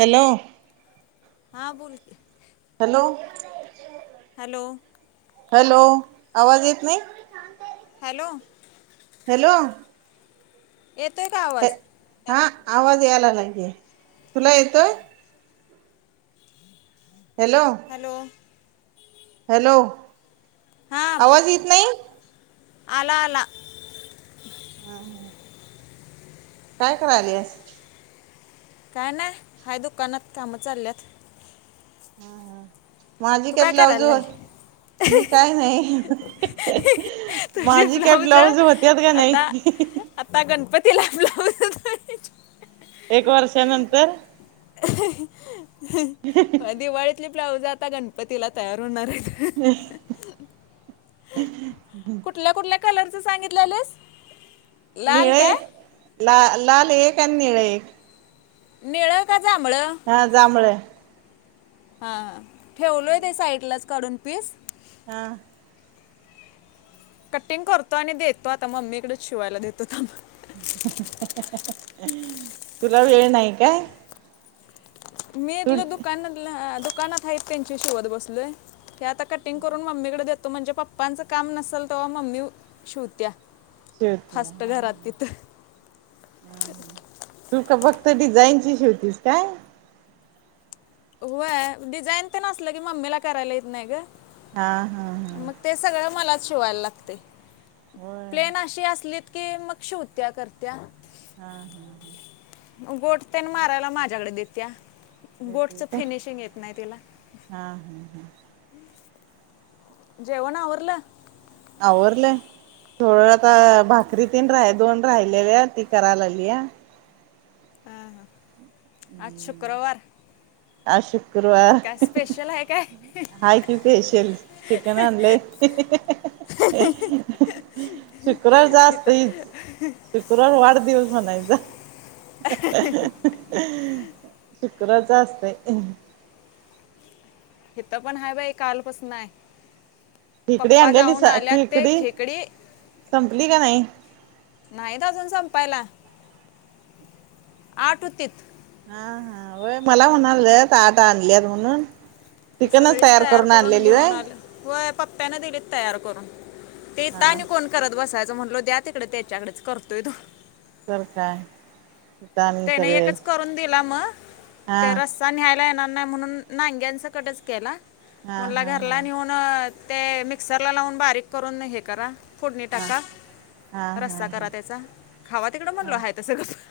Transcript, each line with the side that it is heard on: right: Hello
left: हा... बोल की
right: हॅलो
left: हॅलो
right: हॅलो... आवाज येत नाई?
left: हॅलो
right: हॅलो
left: येतोय का आवाज?
right: हा... आवाज याय लागला ते, तुला येतोय? हॅलो
left: हॅलो
right: हॅलो..
left: हां
right: आवाज ईत नाई?
left: आला आला
right: [unintelligible] काय करायलीयेस?
left: काय नाय... हाय दुकानात, कामं चालल्यात
right: हा.. माझी
left: तू
right: काय ब्लाउस.
left: करायला लागली
right: [unintelligible] मी काय नाई
left: तुझे
right: माझी काय, ब्लाऊज होत्यात का नाई?
left: आता आता गणपतीला आपल्या... [unintelligible]
right: एक वर्षानंतर
left: [inaudible] अह हं.. हं.. दिवाळीत ते ब्लाऊज आता गणपतीला तयार होणारेत
right: [unintelligible]
left: कुठल्या, कुठल्या कलरचं सांगितलंलस?
right: निळे... ला... लाल एक... आणि निळे एक
left: निळं का जांभळं?
right: हां... जांभळं.
left: हा हा... ठेवलोय ते साईडलाच काढून पीस
right: हा
left: कटिंग करतो... आणि देतो. आता मम्मीकडेच शिवायला देतो थांब
right: हं.. हं... तुला वेळ नाई काय?
left: मी
right: तू
left: इथलं दुकानातलं... दुकानात हायेत, त्यांचे शिवत बसलोय हे आता कटिंग करून, मम्मीकडे देतो म्हणजे... पप्पांचं काम नसल तव्हा मम्मी शिवतीया...
right: शिवते
left: फास्ट
right: हा
left: घरात
right: हा
left: तिथं
right: हा तू का फक्त डिझाईनची शिवतीस काय?
left: व्हय.. डिझाईन तेन असलं की मम्मीला करायला येत नाही गं
right: हा हा हा
left: सगळं मलाच शिवायला लागतंय...
right: होय
left: प्लेन अशी असलीत की मग, शिवतीया... करत्या
right: हा हा हा
left: गोट तेन मारायला माझ्याकडे देतीया.
right: [unintelligible]
left: फिनिशिंग येत नाही तिला.
right: हा हम् हा.
left: हम. जेवण‌आवरल?
right: आवरल. थोड आता भाकरी तीन रा दोन राहिलेले ती करायला लागली.
left: हा आज शुक्रवार.
right: आज शुक्रवार.
left: त्याला एक काय.
right: हाय कू पेशल चिकन आले. [unintelligible] शुक्रार जास्त.
left: इथं
right: शुक्रवार वाढदिवस म्हणायचा. [unintelligible] शुक्रच असतय.
left: हेथ पण हा बाई कालपसून आहे.
right: खेकडी
left: पप्पा
right: आणलेली
left: जाऊन आल्यात ते खेकडी.
right: संपली का नाही
left: [inaudible] नाहीत अजून संपायला, आठ होतीत.
right: हा हाय मला म्हणाल आट आणलीत म्हणून.
left: ती
right: चिकनच
left: सगळीच
right: तयार करून आणलेली व?
left: घेऊन आलं होय पप्प्याने दिलेत तयार करून तेेत
right: हा
left: आणि कोण. करत बसायचं म्हटलो द्या तिकडे त्याच्याकडेच करतोय तो.
right: कर काय. [inaudible]
left: त्याने
right: सगळे
left: एकच करून दिला मग
right: हा
left: ते रस्. नयला येणार नाही म्हणून्यां कच केला म
right: हा हा
left: घ
right: हा
left: प ते मिक्सर ला लावून बारीक करून हे करा. फोडणी
right: हा
left: टाका
right: हा हा
left: रस्सा
right: हा
left: करा त्याचा खावा तिकडं मनल
right: हा
left: हय त सगळं.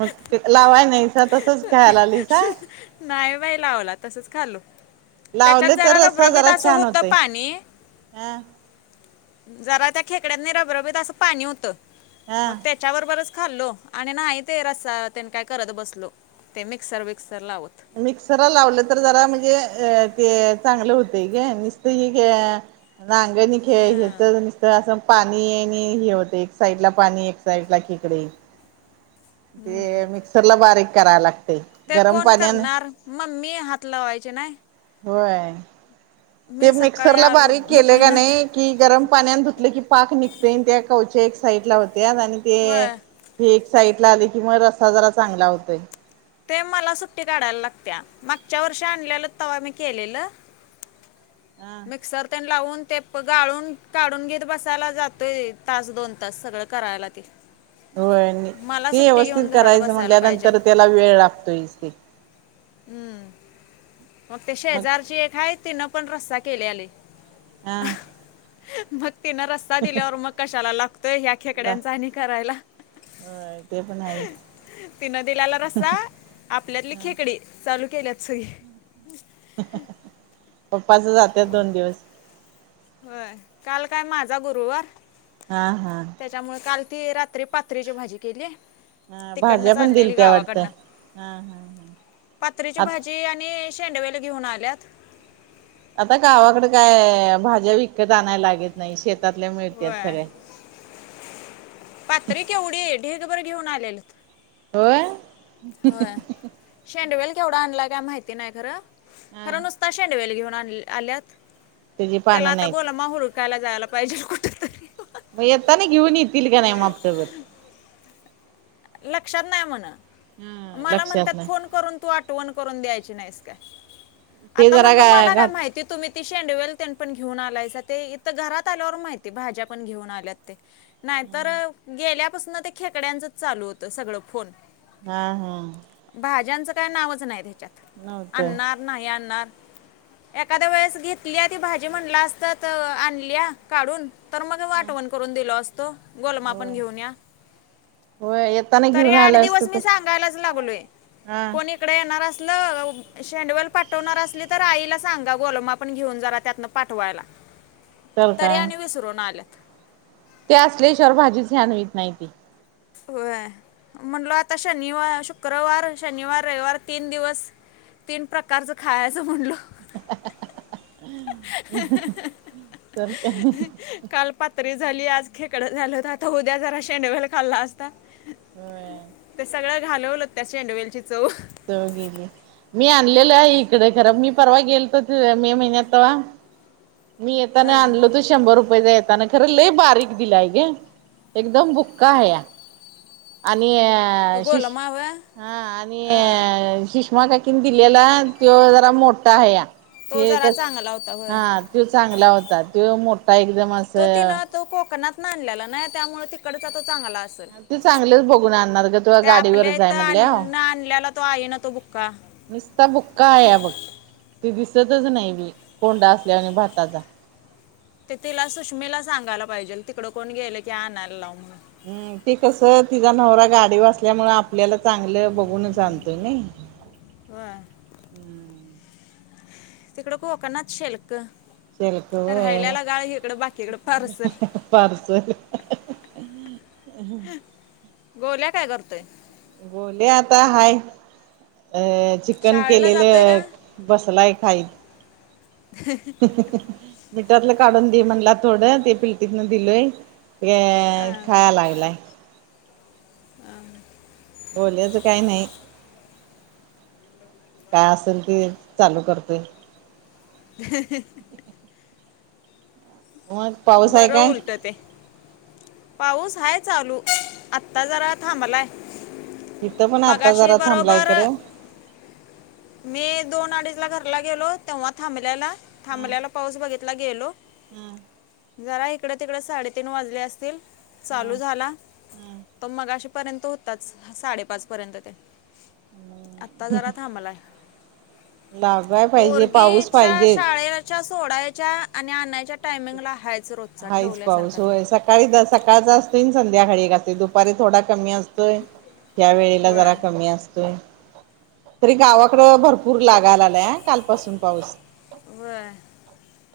right: मग लावाय नाहीसा तसच ख्यायला आलीसा का?
left: नाही बाई लावला तसच खालो. त्याच्यात
right: लावले तर
left: जरा
right: रस्सा
left: रबरबीत
right: जरा
left: असं
right: छान
left: होत
right: होतय
left: पाणी.
right: हा
left: [inaudible] जरा त्या खेकड्यानी रबरबीत असं पाणी होतं मग
right: हा
left: त्या. त्याच्यावर बरच खाल्लो आणि नाही ते रस्. त्यांने काय करत बसलो ते मिक्सर विक्सर लावत.
right: मिक्सर लावलं तर जरा म्हणजे अ ते चांगलं होते ग नसत. नागणी खेळय
left: ह
right: तर. तर असं पाणी आणि हे होत एक साइड ला पाणी एक साइड ला खेकडे. ते मिक्सर ला बारीक कराय लागते.
left: ते कोण करणार मम्मी हात लावायचे नाही.
right: होय ते
left: मी सकाळी
right: मिक्सर ला
left: आलो
right: बारीक केले का
left: दुकानात
right: नाही. की गरम पाण्या धुतले की पाक निघते त्या कवच्या एक साइड ला होत्या आणि ते
left: होय
right: ही एक साइड ला आली की मग रस्ता जरा चांगला होतय.
left: ते मला सुट्टी काढायला लागत्या मागच्या वर्षी आणलेलं तवा्हा मी केलेलं. मिक्सर. ण लावून ते गाळून काढून घेत बसायला जातोय तास दोन-तास सगळं करायला. ते [unintelligible]
right: होय
left: मला
right: ते
left: सुट्टी
right: व्यवस्थित
left: घेऊन घरात
right: करायचं
left: बसायला पाहिजेल
right: म्हणल्यानंतर त्याला वेळ लागतोय ते.
left: हम्म मग ते शेजारची एक आहेय तिनं पण रस्ता केले आले.
right: हा.
left: मग तिन रस्ता दिलेवर मग कशाला लागतोय ह.
right: ह ते पण आहेच.
left: तिनं दिलाला रस्सा आपल्यातली
right: ह
left: खेकडी चालू केल्यात सोई.
right: पप्पाच जात दोन दिवस.
left: होय काल काय माझा गुरुवार....
right: हा हा....
left: त्याच्यामुळे काल ती रात्री पथरीची भाजी केली....
right: हा भाज्या
left: तिकडनं
right: पण
left: आणलेली
right: दिलत्या
left: गावाकडन
right: वाटतं. हा हा हा.
left: पात्रची
right: आ
left: भाजी..... आणि शेंडवेली घेऊन आल्यात.....
right: आता गावाकडे काय भाज्या विकत आणायला लागत नाही शेतातल्या मिळतात सगळे.....
left: पात्र एवढी आहे ढेग बर घेऊन आलेल....
right: हो.
left: हो शेंडवेल केवढा आणला काय माहिती नाही खरं खरं नुसतं.... शेंडवेल घेऊन आल्यात
right: त्याची
left: त्याला
right: पानं
left: आता
right: नाहीत
left: गोला माहरकायला जायला पाहिजे कुठ.....
right: मग येता ना घेऊन येतील का नाही मापटभर......
left: लक्षात नाही म्हण
right: हा
left: मला म्हणतात
right: लक्षात नाही
left: फोन करून..... त आठवण करून द्यायची नाही का
right: ते
left: आ
right: जरा
left: म्हणल
right: गा
left: म का
right: घाट
left: माहिती तुम्ही..... ती शेंडवेल पण घेऊन आलायच ते इथं घरात आल्यावर माहिती भाज्या पण घेऊन आल्यात ते.... नाही तर गेल्यापासून ते खेकड्यांचं चालू होतं सगळं फोन.....
right: हा हा.
left: भाज्यांचं काय नावच नाही त्याच्यात
right: नव्हतं.
left: आणणार नाही आणणार..... एखाद्या वेळेस घेतली ती भाजी म्हटला असतात आणली काढून..... तर मग आठवण करून दिलो असतो गोलम आपण घेऊन या......
right: हो येत.....
left: तरी आठ दिवस मी सांगायलाच लागलोय
right: हा
left: कोणी इकडे येणार असल..... शेंडवल पाठवणार असली तर आईला सांगा घोलमा पण घेऊन जाला त्यातनं पाठवायला....
right: ह.
left: तरी आणि विसरूनन आलेत.....
right: ते असल्याशिवाय भाजीच छान होत नाही ती.
left: व म्हटलो आता शनिवार शुक्रवार शनिवार रविवार तीन दिवस..... तीन प्रकारचं खायचं म्हणलं....
right: तर काय....
left: काल पात्री झाली आज खेकडं झालं होत आता उद्या जरा शेंडवेल खाल्ला असता....
right: हम्.
left: ते सगळं घालवलं त्याची शेंडवेलची चव.....
right: चव गेली मी आणलेलं आहे इकडे खर मी परवा गेलतो मे महिन्यात तेव्हा..... मी येताना
left: हां
right: आणलो.... शंभर रुपयेचा येताना खरं लय बारीक दिलाय गे एकदम बुक्का आहे या..... आणि अ शिष
left: गोलमावं
right: हा आणि
left: हां
right: शिष. म का की दिलेला त जरा मोठा आहे या....
left: तो
right: ते
left: जरा
right: कस
left: चांगला होता होय
right: हा त चांगला होता त मोठा एकदम
left: तो
right: असं....
left: तिनं तो कोकणात ना आणलेला नाही त्यामुळे तिकडच चांगला.
right: ते चांगलंच बघून आणणार ग तुला
left: त्या आपल्या
right: गाडीवरच आहे
left: इथं
right: म्हणल्याव
left: आण आणल्याला तो आहे ना तो बुक्का.....
right: नसता बुक्का आहे या बघ त दिसतच नाही बी कोंडा असल्या आणि भाताचा....
left: ते तिला सुषमेला सांगायला पाहिजे तिकडडे कोण गेले की आणायला लाव म्हणून....
right: हम् ती कस तिचा नवरा गाडी असल्यामुळं आपल्याला चांगलं बघून आणतोय ना....
left: ह तिकडं खकना शेल्क.....
right: शेल्क होय
left: रायल्यालागाळ हकडं बाकीकड फारसेल....
right: परस....
left: गोल्या काय करतोय....
right: बोले आता हाय... अ चिकन
left: शाळेला जातोय का
right: केलेलं बसलाय खाईत.... [unintelligible] मिठातलं काढून दे म्हणला थोडं ते पिलटीतन दिलोय ते
left: हा.
right: खा लागलाय. बोलचं काही नाही. काय असेल ते चालू करते.
left: ह [unintelligible]
right: मग पाऊस आहे
left: बरं
right: काय?
left: उलट ते [unintelligible] पाऊस हा चालू आत्ता जरा थांबलाय.
right: इथं पण आता
left: मागाशी
right: जरा थांबलाय
left: बरोबर.
right: खरं.
left: [inaudible] मी दोन अडीच ला घरला गेलो तेव्हा थांबल्याला थांबल्याला. पाऊस बघितला गेलो.
right: हम.
left: जरा इकड तिकडें साडेतीन वाजले असतील चालू
right: हम्म
left: झाला.
right: हम्म
left: तो मग अशे पर्यंत होताच साडेपाच पर्यंत ते. आता जरा थांबलाय
right: लागाय पाहिजे पाऊस
left: पोरगीच्या
right: पाहिजेच.
left: शाळेला. च्या सोडायच्या आणि आणायच्या टायमिंगला हायच रत.
right: हाच पाऊस होय सकाळी सकाळचा असतो संध्याकाळी घ असते दुपारी थोडा कमी असत. या वेला जरा
left: वय
right: कमी असतोय तरी गावाकड भरपूर. पूर लागायला आलाय काल पासून पाऊस
left: वय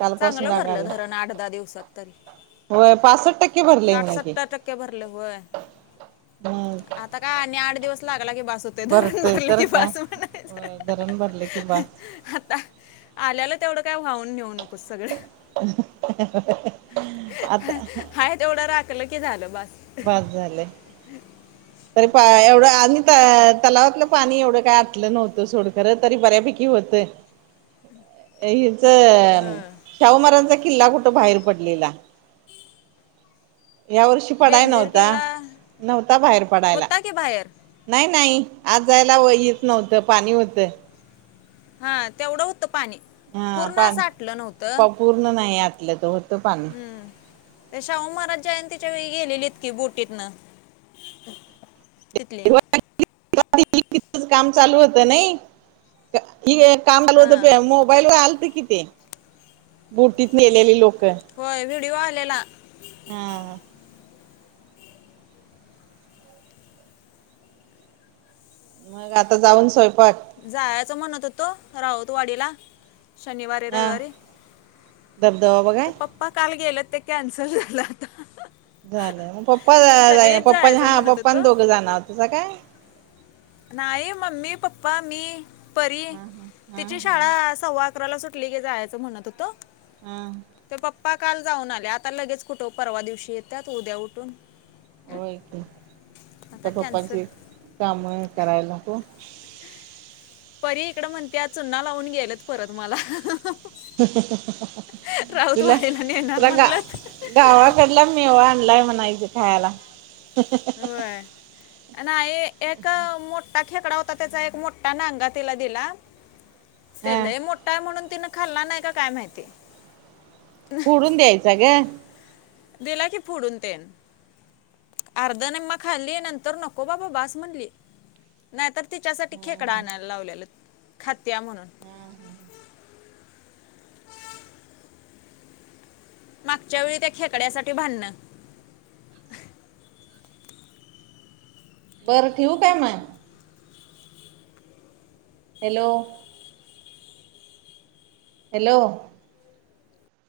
right: काल पासून लागाला.
left: आठधदा दिवसात. तरी.
right: हो पासष्ट टक्क.
left: साठसत्तर टक्के भरले होय
right: हम्म
left: आता काय आणि आठ दिवस लागला कि बासु. ते धरण
right: भरतय
left: बनले
right: तर
left: क
right: काय.
left: पाासव
right: होय धरण भरले की बास
left: आता. आल्याला तेवढं काय व्हाहून नेऊ नकोस सगळं.
right: [unintelligible] आता
left: हा ते एवढं राखलं की झालं बस.
right: बाद झाले. [inaudible] तरी पा एवढं आणि त तलावातलं पाणी एवढं काय आटलं नव्हतं सोडखं तरी बऱ्यापैकी होतं. [inaudible] हिच
left: हं
right: शाहूमारांचा किल्ला कुठं बाहेर पडलेला. या वर्षी पडाय
left: बेंजीर
right: नव्हता
left: किल्ला
right: नव्हता बाहेर पडायला.
left: होता की बाहेर
right: नाही नाही आज जायला येत नव्हतं पाणी होतं.
left: हा तेवढं होतं पाणी
right: हा
left: पूर्ण
right: पाणी
left: असं आटलं नव्हतं.
right: पूर्ण नाही आतलं तो होतं पाण.
left: हम् शाहू महाराज जयंतीच्या वेळी गेलेली इतकी बोटीतन. तिथले.
right: [unintelligible] काम चालू होत नाही. काम आल होत
left: हां
right: प मोबाईलवर आलत किथ बुटीत नेलेले लोक.
left: होय व्हिडिओ आलेला.
right: हा. मग आता जाऊन स्वयंपाक?
left: जायचं म्हणत होतो राहोत वाडीला शनिवारी
right: हा
left: रविवारी.
right: धबधबा बघय.
left: प काल गेलं ते कॅन्सल झालं आता.
right: झालं मग पप्पा जाई
left: सगळेच
right: पप्पा
left: जायचं
right: हा
left: म्हणत
right: पप्पा
left: होतो
right: दोघं जाणार तुझ काय?
left: नाही मम्मी, पप्पा, मी, परी
right: हा हा हा
left: तिची
right: हा
left: शाळा. सव्वा अकराला सुटली की जायचं म्हणत होतं.
right: हम्म.
left: ते पप्पा काल जाऊन आले आता लगेच कुठं परवा दिवशी येतात उद्या उठून.
right: होय कता
left: आता कॅन्सल
right: पप्पांचे काम करायला हो.
left: परी इकडं म्हणते चुन्ना लावून गेलेत परत मला.
right: तुला
left: राऊतवाडीला नेणार
right: तुला गा
left: म्हणलं
right: गावा को. म्ह मीव आणलाय म्हणा एक खायला. [unintelligible]
left: ना एक मोठा खेकडा होता त्याचा एक मोठा नंगा तिला दिला.
right: हा
left: तेलय मोठा आहे म्हणून तिनं खाल्ला नाही का काय माहिती. [unintelligible]
right: फोडून द्यायचं ग.
left: दिला की फुडून तन. अर्धनम्मा खाल्ली नंतर नको बाबा बास म्हणली. नाही तर तिच्यासाठी खेकडा आणायला लावलेला खात्या म्हणून. मागच्या वेळी त्या खेकड्यासाठीठी भांडणं.
right: बरं ठेवू काय मग? हॅलो. हॅलो!